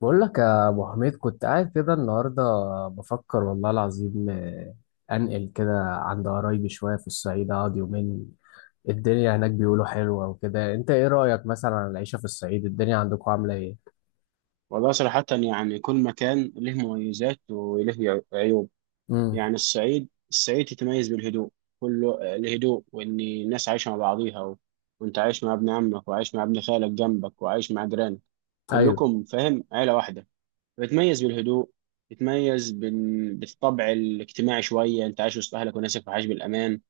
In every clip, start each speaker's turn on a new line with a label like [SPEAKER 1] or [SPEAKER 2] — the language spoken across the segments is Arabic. [SPEAKER 1] بقول لك يا ابو حميد، كنت قاعد كده النهارده بفكر والله العظيم، انقل كده عند قرايبي شويه في الصعيد اقعد يومين. الدنيا هناك بيقولوا حلوه وكده. انت ايه رايك مثلا عن العيشه في الصعيد؟ الدنيا عندكم عامله ايه؟
[SPEAKER 2] والله صراحة، يعني كل مكان له مميزات وله عيوب.
[SPEAKER 1] امم.
[SPEAKER 2] يعني الصعيد تتميز بالهدوء، كله الهدوء، وإن الناس عايشة مع بعضيها وأنت عايش مع ابن عمك وعايش مع ابن خالك جنبك وعايش مع جيرانك،
[SPEAKER 1] ايوه.
[SPEAKER 2] كلكم فاهم عيلة واحدة. بتميز بالهدوء، بتميز بالطبع الاجتماعي شوية، أنت عايش وسط أهلك وناسك وعايش بالأمان.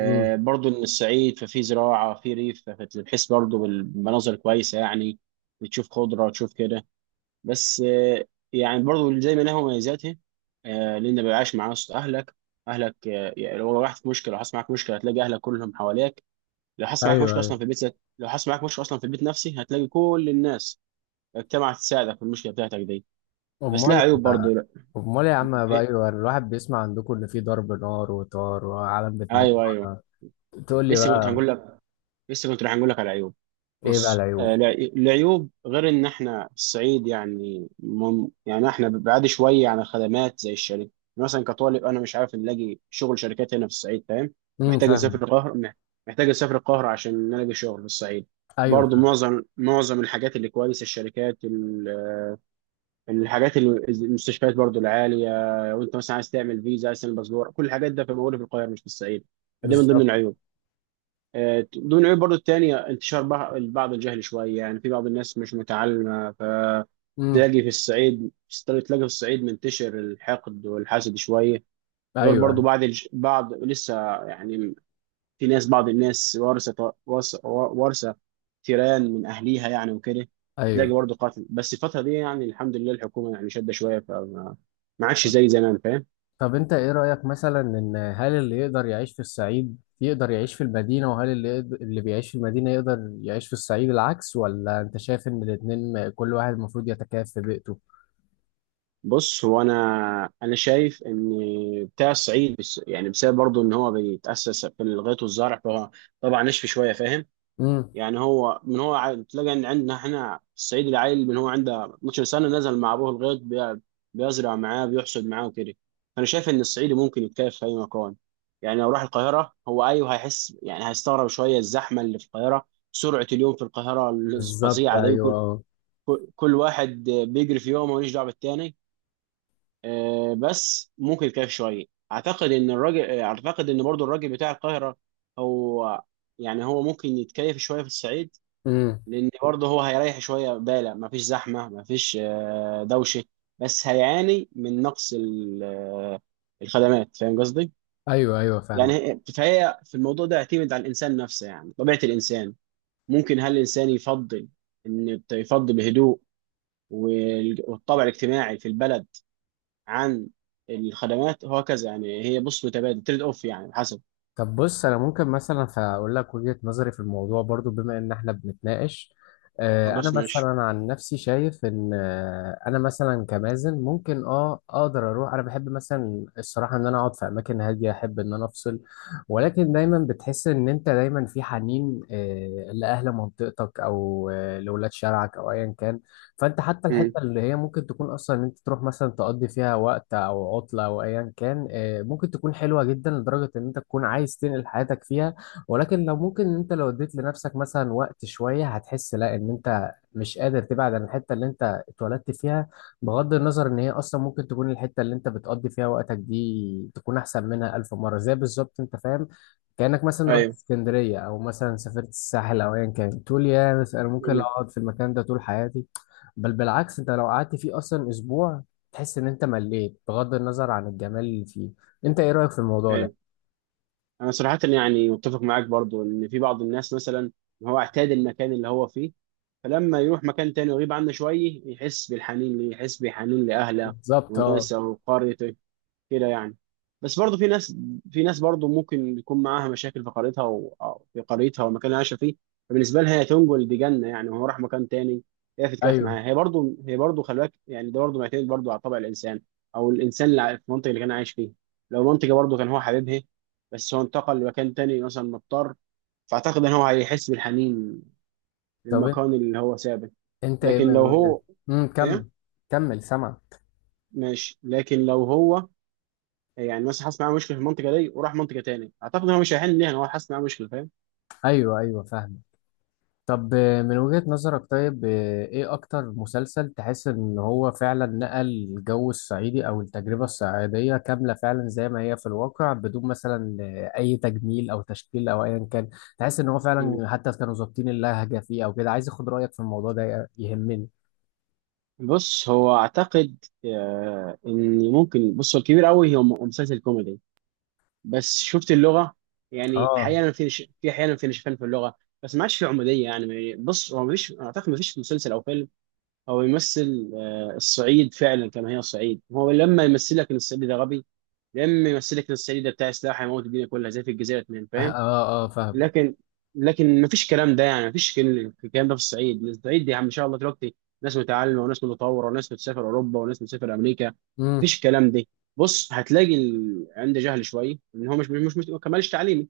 [SPEAKER 1] امم.
[SPEAKER 2] برضو إن الصعيد ففيه زراعة، فيه ريف، فبتحس برضو بالمناظر كويسة يعني، بتشوف خضرة، تشوف كده. بس يعني برضو زي ما لها مميزاتها لان ما بيبقاش معاه صوت اهلك. اهلك يعني لو رحت في مشكله، لو حصل معاك مشكله هتلاقي اهلك كلهم حواليك. لو حصل معاك
[SPEAKER 1] ايوه.
[SPEAKER 2] مشكله اصلا
[SPEAKER 1] ايوه.
[SPEAKER 2] في بيتك، لو حصل معاك مشكله اصلا في البيت نفسي هتلاقي كل الناس اجتمعت تساعدك في المشكله بتاعتك دي. بس لها
[SPEAKER 1] امال
[SPEAKER 2] عيوب برضو، لا.
[SPEAKER 1] امال يا عم بقى.
[SPEAKER 2] إيه؟
[SPEAKER 1] ايوه، الواحد بيسمع عندكم ان في ضرب نار وطار وعالم بتموت.
[SPEAKER 2] ايوه، ايوه.
[SPEAKER 1] تقول لي
[SPEAKER 2] لسه كنت
[SPEAKER 1] بقى.
[SPEAKER 2] هنقول لك، لسه كنت رايح اقول لك على عيوب.
[SPEAKER 1] ايه بقى
[SPEAKER 2] بص،
[SPEAKER 1] العيوب؟
[SPEAKER 2] العيوب غير ان احنا في الصعيد، يعني يعني احنا بعاد شويه عن الخدمات زي الشركه يعني. مثلا كطالب انا مش عارف نلاقي شغل شركات هنا في الصعيد، فاهم؟
[SPEAKER 1] امم،
[SPEAKER 2] محتاج
[SPEAKER 1] فاهمه.
[SPEAKER 2] اسافر القاهره، محتاج اسافر القاهره عشان نلاقي شغل في الصعيد.
[SPEAKER 1] ايوه،
[SPEAKER 2] برضو
[SPEAKER 1] فاهم.
[SPEAKER 2] معظم الحاجات اللي كويسه، الشركات الحاجات اللي المستشفيات برضو العاليه. وانت مثلا عايز تعمل فيزا، عايز تعمل باسبور، كل الحاجات ده في موجوده في القاهره، مش في الصعيد. فدي من ضمن
[SPEAKER 1] بالظبط.
[SPEAKER 2] العيوب. ضمن العيوب برضو التانية انتشار بعض الجهل شوية، يعني في بعض الناس مش متعلمة،
[SPEAKER 1] امم.
[SPEAKER 2] فتلاقي في الصعيد، تلاقي في الصعيد منتشر الحقد والحسد شوية. غير
[SPEAKER 1] ايوه.
[SPEAKER 2] برضو
[SPEAKER 1] ايوه.
[SPEAKER 2] بعض لسه، يعني، في ناس، بعض الناس وارثة وارثة تيران من أهليها يعني وكده. تلاقي
[SPEAKER 1] ايوه.
[SPEAKER 2] برضو قاتل، بس الفترة دي يعني الحمد لله الحكومة يعني شادة شوية، فما، ما عادش زي زمان، فاهم؟
[SPEAKER 1] طب انت ايه رأيك مثلا، ان هل اللي يقدر يعيش في الصعيد يقدر يعيش في المدينة، وهل اللي يقدر اللي بيعيش في المدينة يقدر يعيش في الصعيد العكس، ولا انت شايف ان الاتنين كل واحد المفروض يتكيف في بيئته؟
[SPEAKER 2] بص، انا انا شايف ان بتاع الصعيد بس يعني بسبب برضه ان هو بيتاسس في الغيط والزرع، فهو طبعا نشف شويه، فاهم؟
[SPEAKER 1] امم.
[SPEAKER 2] يعني هو تلاقي ان عندنا احنا في الصعيد العيل من هو عنده 12 سنه نزل مع ابوه الغيط، بيزرع معاه، بيحصد معاه، وكده. فانا شايف ان الصعيدي ممكن يتكيف في اي مكان. يعني لو راح القاهره هو ايوه هيحس، يعني هيستغرب شويه الزحمه اللي في القاهره، سرعه اليوم في القاهره
[SPEAKER 1] بالظبط،
[SPEAKER 2] الفظيعه دي،
[SPEAKER 1] ايوه.
[SPEAKER 2] كل
[SPEAKER 1] أه.
[SPEAKER 2] كل كل واحد بيجري في يومه، ماليش دعوه بالتاني. بس ممكن كاف شويه. اعتقد ان الراجل، اعتقد ان برضو الراجل بتاع القاهره هو، يعني هو ممكن يتكيف شويه في الصعيد،
[SPEAKER 1] امم.
[SPEAKER 2] لان برضه هو هيريح شويه باله، ما فيش زحمه، ما فيش دوشه. بس هيعاني من نقص الخدمات، فاهم قصدي؟
[SPEAKER 1] ايوه ايوه
[SPEAKER 2] يعني
[SPEAKER 1] فاهمك.
[SPEAKER 2] فهي في الموضوع ده يعتمد على الانسان نفسه، يعني طبيعه الانسان، ممكن هل الانسان يفضل، ان يفضل الهدوء والطابع الاجتماعي في البلد عن الخدمات وهكذا. يعني هي بص متبادل تريد اوف يعني، حسب.
[SPEAKER 1] طب بص، انا ممكن مثلا فاقول لك وجهة نظري في الموضوع برضو بما ان احنا بنتناقش. انا
[SPEAKER 2] خلاص، ماشي.
[SPEAKER 1] مثلا عن نفسي شايف ان انا مثلا كمازن ممكن اقدر اروح. انا بحب مثلا الصراحه ان انا اقعد في اماكن هاديه، احب ان انا افصل. ولكن دايما بتحس ان انت دايما في حنين لاهل منطقتك، او لولاد شارعك او ايا كان. فانت حتى
[SPEAKER 2] امم،
[SPEAKER 1] الحته اللي هي ممكن تكون اصلا ان انت تروح مثلا تقضي فيها وقت او عطله او ايا كان، ممكن تكون حلوه جدا لدرجه ان انت تكون عايز تنقل حياتك فيها. ولكن لو ممكن ان انت لو اديت لنفسك مثلا وقت شويه، هتحس لا، ان انت مش قادر تبعد عن الحته اللي انت اتولدت فيها. بغض النظر ان هي اصلا ممكن تكون الحته اللي انت بتقضي فيها وقتك دي تكون احسن منها الف مره، زي بالظبط، انت فاهم؟ كأنك مثلا رحت
[SPEAKER 2] ايوه،
[SPEAKER 1] اسكندرية، أو مثلا سافرت الساحل أو أيا كان، تقول يا بس أنا ممكن
[SPEAKER 2] امم،
[SPEAKER 1] أقعد في المكان ده طول حياتي. بل بالعكس، انت لو قعدت فيه اصلا اسبوع، تحس ان انت مليت بغض النظر عن الجمال اللي فيه. انت ايه رأيك في الموضوع ده؟
[SPEAKER 2] ايوه. انا صراحه يعني متفق معاك برضو ان في بعض الناس مثلا هو اعتاد المكان اللي هو فيه، فلما يروح مكان تاني ويغيب عنه شويه يحس بالحنين ليه، يحس بحنين لاهله
[SPEAKER 1] بالظبط، اه.
[SPEAKER 2] وناسه وقريته، كده يعني. بس برضه في ناس، في ناس برضه ممكن يكون معاها مشاكل في قريتها أو في قريتها والمكان اللي عايشه فيه، فبالنسبه لها هي تنجل دي جنه يعني، وهو راح مكان تاني هي تتكيف
[SPEAKER 1] ايوه.
[SPEAKER 2] معاها. هي برضه، هي برضه خلي بالك، يعني ده برضه معتمد برضه على طبع الانسان او الانسان في المنطقه اللي كان عايش فيه. لو منطقه برضه كان هو حبيبها بس هو انتقل لمكان تاني مثلا مضطر، فاعتقد ان هو هيحس بالحنين
[SPEAKER 1] طب انت
[SPEAKER 2] للمكان اللي هو سابه.
[SPEAKER 1] انت ايه
[SPEAKER 2] لكن
[SPEAKER 1] من
[SPEAKER 2] لو
[SPEAKER 1] وجهة.
[SPEAKER 2] هو،
[SPEAKER 1] امم،
[SPEAKER 2] ايه،
[SPEAKER 1] كمل. كمل، سامع.
[SPEAKER 2] ماشي. لكن لو هو يعني مثلا حاسس معاه مشكله في المنطقه دي وراح منطقه تاني، اعتقد هو مش هيحل ليها هو حاسس معاه مشكله، فاهم؟
[SPEAKER 1] ايوه ايوه فاهم. طب من وجهة نظرك، طيب ايه اكتر مسلسل تحس ان هو فعلا نقل الجو الصعيدي او التجربة الصعيدية كاملة فعلا زي ما هي في الواقع، بدون مثلا اي تجميل او تشكيل او ايا كان؟ تحس ان هو فعلا
[SPEAKER 2] مم.
[SPEAKER 1] حتى كانوا ظابطين اللهجة فيه او كده؟ عايز اخد رأيك في الموضوع ده، يهمني.
[SPEAKER 2] بص، هو اعتقد آه ان ممكن، بص هو الكبير قوي هو مسلسل كوميدي، بس شفت اللغه يعني
[SPEAKER 1] اه.
[SPEAKER 2] احيانا في احيانا في نشفان في اللغه، بس ما عادش في عموديه يعني. بص هو مفيش، اعتقد مفيش مسلسل او فيلم هو يمثل آه الصعيد فعلا كما هي. الصعيد هو لما يمثل لك ان الصعيدي ده غبي، لما يمثل لك ان الصعيدي ده بتاع سلاح هيموت الدنيا كلها زي في الجزائر اتنين،
[SPEAKER 1] اه.
[SPEAKER 2] فاهم؟
[SPEAKER 1] اه. فاهم.
[SPEAKER 2] لكن لكن ما فيش كلام ده، يعني ما فيش الكلام ده في الصعيد. الصعيد دي ما شاء الله دلوقتي ناس متعلمه وناس متطوره وناس بتسافر اوروبا وناس بتسافر امريكا، ما
[SPEAKER 1] امم.
[SPEAKER 2] فيش الكلام ده. بص، هتلاقي عنده جهل شويه ان هو مش ما كملش تعليم،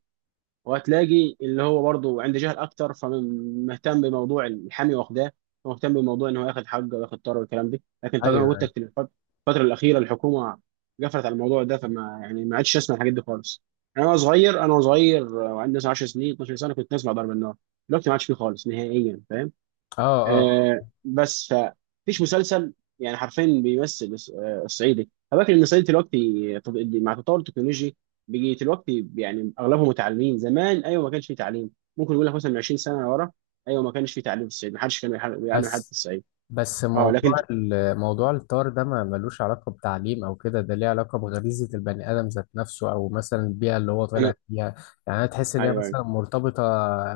[SPEAKER 2] وهتلاقي اللي هو برضه عنده جهل اكتر فمهتم بموضوع الحامي واخداه، ومهتم بموضوع ان هو ياخد حقه وياخد طار والكلام ده. لكن
[SPEAKER 1] ايوه.
[SPEAKER 2] طبعا زي ما قلت
[SPEAKER 1] أيوة.
[SPEAKER 2] لك في الفتره الاخيره الحكومه قفلت على الموضوع ده، فما يعني ما عادش اسمع الحاجات دي خالص. انا وانا صغير، انا صغير، وعندي مثلا 10 سنين 12 سنه كنت اسمع ضرب النار. دلوقتي ما عادش فيه خالص نهائيا، فاهم؟
[SPEAKER 1] اه. اه.
[SPEAKER 2] آه، بس فمفيش مسلسل يعني حرفيا بيمثل الصعيدي. فاكر ان الصعيدي دلوقتي مع تطور التكنولوجي، بيجي دلوقتي يعني اغلبهم متعلمين. زمان ايوه ما كانش فيه تعليم، ممكن يقول لك مثلا من 20 سنه ورا ايوه ما كانش فيه تعليم في الصعيد، ما حدش كان بيعلم حد في
[SPEAKER 1] بس
[SPEAKER 2] الصعيد.
[SPEAKER 1] بس
[SPEAKER 2] اه،
[SPEAKER 1] موضوع
[SPEAKER 2] لكن
[SPEAKER 1] موضوع الطار ده ما ملوش علاقة بتعليم أو كده. ده ليه علاقة بغريزة البني آدم ذات نفسه، أو مثلا البيئة اللي هو
[SPEAKER 2] انا،
[SPEAKER 1] طالع فيها. يعني أنا تحس إن هي
[SPEAKER 2] ايوه، ايوه،
[SPEAKER 1] مثلا مرتبطة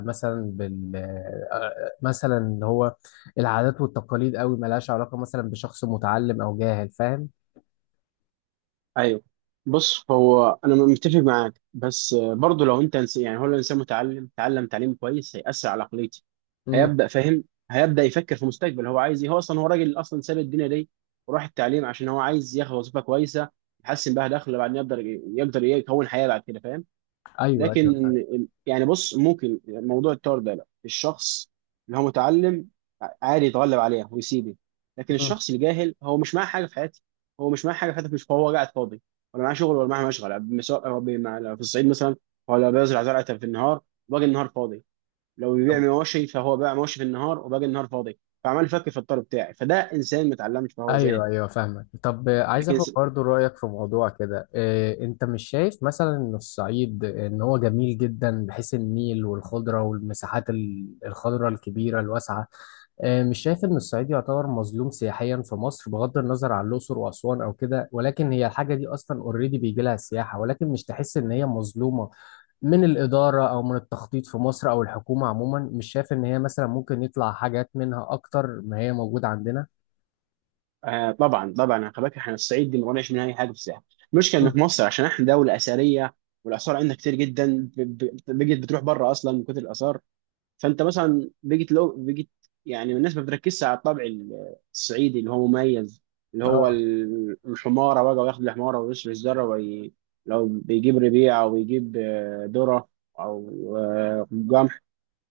[SPEAKER 1] مثلا بال آه، مثلا اللي هو العادات والتقاليد أوي، ملهاش علاقة مثلا بشخص متعلم أو جاهل، فاهم؟
[SPEAKER 2] ايوه. بص هو انا متفق معاك، بس برضه لو انت يعني هو لو الانسان متعلم تعلم تعليم كويس هيأثر على عقليته،
[SPEAKER 1] مم.
[SPEAKER 2] هيبدا فاهم، هيبدا يفكر في مستقبل هو عايز ايه. هو اصلا هو راجل اصلا ساب الدنيا دي وراح التعليم عشان هو عايز ياخد وظيفه كويسه يحسن بها دخله، بعدين يقدر يكون حياه بعد كده، فاهم؟
[SPEAKER 1] أيوه أيوه
[SPEAKER 2] لكن
[SPEAKER 1] فاهم.
[SPEAKER 2] يعني بص ممكن موضوع التور ده، لا، الشخص اللي هو متعلم عادي يتغلب عليها ويسيبه. لكن
[SPEAKER 1] مم.
[SPEAKER 2] الشخص الجاهل هو مش معاه حاجه في حياته، هو مش معاه حاجه في حياته، مش هو قاعد فاضي، ولا معاه شغل ولا معاه مشغل، سواء في الصعيد مثلا، ولا بيزرع زرعه في النهار، باقي النهار فاضي، لو بيبيع مواشي فهو باع مواشي في النهار وباقي النهار فاضي، فعمال يفكر في الطلب بتاعي. فده انسان ما اتعلمش فهو
[SPEAKER 1] ايوه
[SPEAKER 2] جاهل.
[SPEAKER 1] ايوه فاهمك. طب عايز
[SPEAKER 2] لكن
[SPEAKER 1] اخد برضو رايك في موضوع كده. انت مش شايف مثلا ان الصعيد، ان هو جميل جدا بحيث النيل والخضره والمساحات الخضراء الكبيره الواسعه، مش شايف ان الصعيد يعتبر مظلوم سياحيا في مصر؟ بغض النظر عن الاقصر واسوان او كده، ولكن هي الحاجه دي اصلا اوريدي بيجي لها سياحه، ولكن مش تحس ان هي مظلومه من الإدارة أو من التخطيط في مصر أو الحكومة عموما؟ مش شايف إن هي مثلا ممكن يطلع حاجات منها أكتر ما هي موجودة عندنا؟
[SPEAKER 2] آه، طبعا طبعا، خلي بالك احنا الصعيد دي ما بنعرفش منها اي حاجه في الساحل. المشكله ان في
[SPEAKER 1] مم.
[SPEAKER 2] مصر عشان احنا دوله اثريه، والاثار عندنا كتير جدا، بقت بتروح بره اصلا من كتر الاثار. فانت مثلا بقيت، لو بقيت، يعني الناس ما بتركزش على الطبع الصعيدي اللي هو مميز، اللي هو
[SPEAKER 1] اه.
[SPEAKER 2] الحماره بقى وياخد الحماره ويشرب الذره لو بيجيب ربيع او بيجيب ذره او،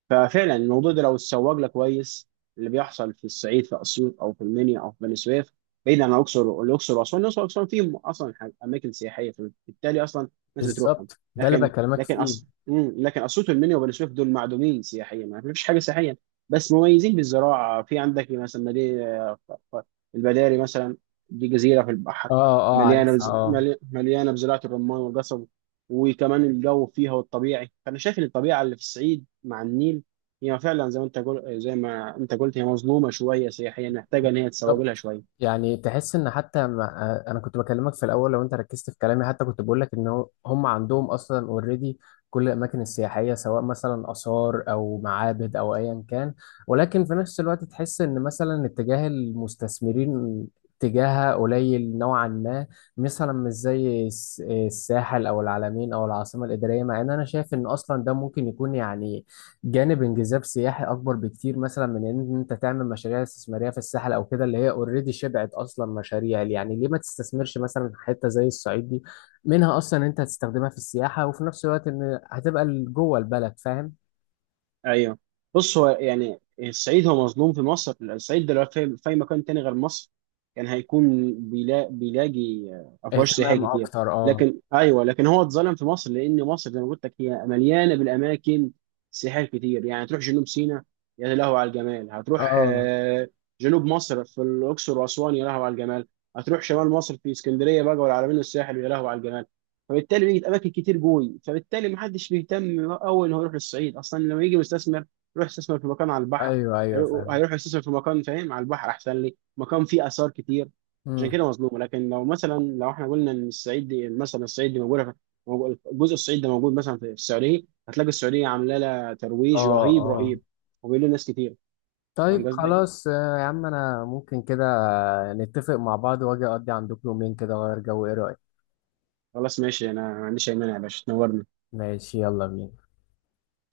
[SPEAKER 2] ففعلا الموضوع ده لو اتسوق له كويس. اللي بيحصل في الصعيد في اسيوط او في المنيا او في بني سويف، بعيد عن الاقصر. الاقصر واسوان، الاقصر واسوان فيهم اصلا اماكن سياحيه، فبالتالي اصلا الناس بتروحهم.
[SPEAKER 1] بالظبط، ده اللي
[SPEAKER 2] لكن
[SPEAKER 1] بكلمك
[SPEAKER 2] لكن
[SPEAKER 1] فيه.
[SPEAKER 2] اصلا، لكن اسيوط والمنيا وبني سويف دول معدومين سياحيا، ما فيش حاجه سياحيا، بس مميزين بالزراعه. في عندك مثلا مدينه البداري مثلا، دي جزيره في البحر،
[SPEAKER 1] اه اه عارفها اه.
[SPEAKER 2] مليانه بزراعه الرمان والقصب، وكمان الجو فيها والطبيعي. فانا شايف ان الطبيعه اللي في الصعيد مع النيل هي فعلا زي ما زي ما انت قلت هي مظلومه شويه سياحيا، محتاجه ان هي تسوق لها
[SPEAKER 1] بالظبط.
[SPEAKER 2] شويه.
[SPEAKER 1] يعني تحس ان حتى ما انا كنت بكلمك في الاول، لو انت ركزت في كلامي، حتى كنت بقول لك ان هم عندهم اصلا اوريدي كل الاماكن السياحيه سواء مثلا اثار او معابد او ايا كان. ولكن في نفس الوقت تحس ان مثلا اتجاه المستثمرين اتجاهها قليل نوعا ما، مثلا مش زي الساحل او العلمين او العاصمه الاداريه. مع ان انا شايف ان اصلا ده ممكن يكون، يعني جانب انجذاب سياحي اكبر بكتير، مثلا من ان انت تعمل مشاريع استثماريه في الساحل او كده اللي هي اوريدي شبعت اصلا مشاريع. يعني ليه ما تستثمرش مثلا في حته زي الصعيد دي؟ منها اصلا انت هتستخدمها في السياحه، وفي نفس الوقت ان هتبقى جوه البلد، فاهم؟
[SPEAKER 2] ايوه. بص هو يعني الصعيد هو مظلوم في مصر. الصعيد ده لو في أي مكان تاني غير مصر كان هيكون بيلاقي افواج
[SPEAKER 1] اهتمام
[SPEAKER 2] سياحيه كتير.
[SPEAKER 1] اكتر، اه.
[SPEAKER 2] لكن ايوه، لكن هو اتظلم في مصر لان مصر زي ما قلت لك هي مليانه بالاماكن سياحيه كتير، يعني تروح جنوب سيناء يا لهو على الجمال، هتروح
[SPEAKER 1] اه.
[SPEAKER 2] جنوب مصر في الاقصر واسوان يا لهو على الجمال، هتروح شمال مصر في اسكندريه بقى والعلمين والساحل يا لهو على الجمال. فبالتالي بيجي اماكن كتير جوي، فبالتالي محدش بيهتم قوي ان هو يروح للصعيد. اصلا لما يجي مستثمر يروح يستثمر في مكان على البحر،
[SPEAKER 1] ايوه ايوه فاهم.
[SPEAKER 2] هيروح يستثمر في مكان، فاهم، على البحر احسن لي مكان فيه اثار كتير. عشان
[SPEAKER 1] مم.
[SPEAKER 2] كده مظلوم. لكن لو مثلا لو احنا قلنا ان الصعيد دي مثلا، الصعيد دي موجوده في موجود- الجزء الصعيد ده موجود مثلا في السعوديه، هتلاقي السعوديه عامله لها ترويج
[SPEAKER 1] اه.
[SPEAKER 2] رهيب
[SPEAKER 1] اه.
[SPEAKER 2] رهيب، وبيقول له ناس كتير.
[SPEAKER 1] طيب
[SPEAKER 2] فاهم قصدي؟
[SPEAKER 1] خلاص. يا عم انا ممكن كده نتفق مع بعض واجي اقضي عندكم يومين كده اغير جو، ايه رايك؟
[SPEAKER 2] خلاص ماشي، انا ما عنديش اي مانع، يا باشا تنورنا.
[SPEAKER 1] ماشي، يلا بينا.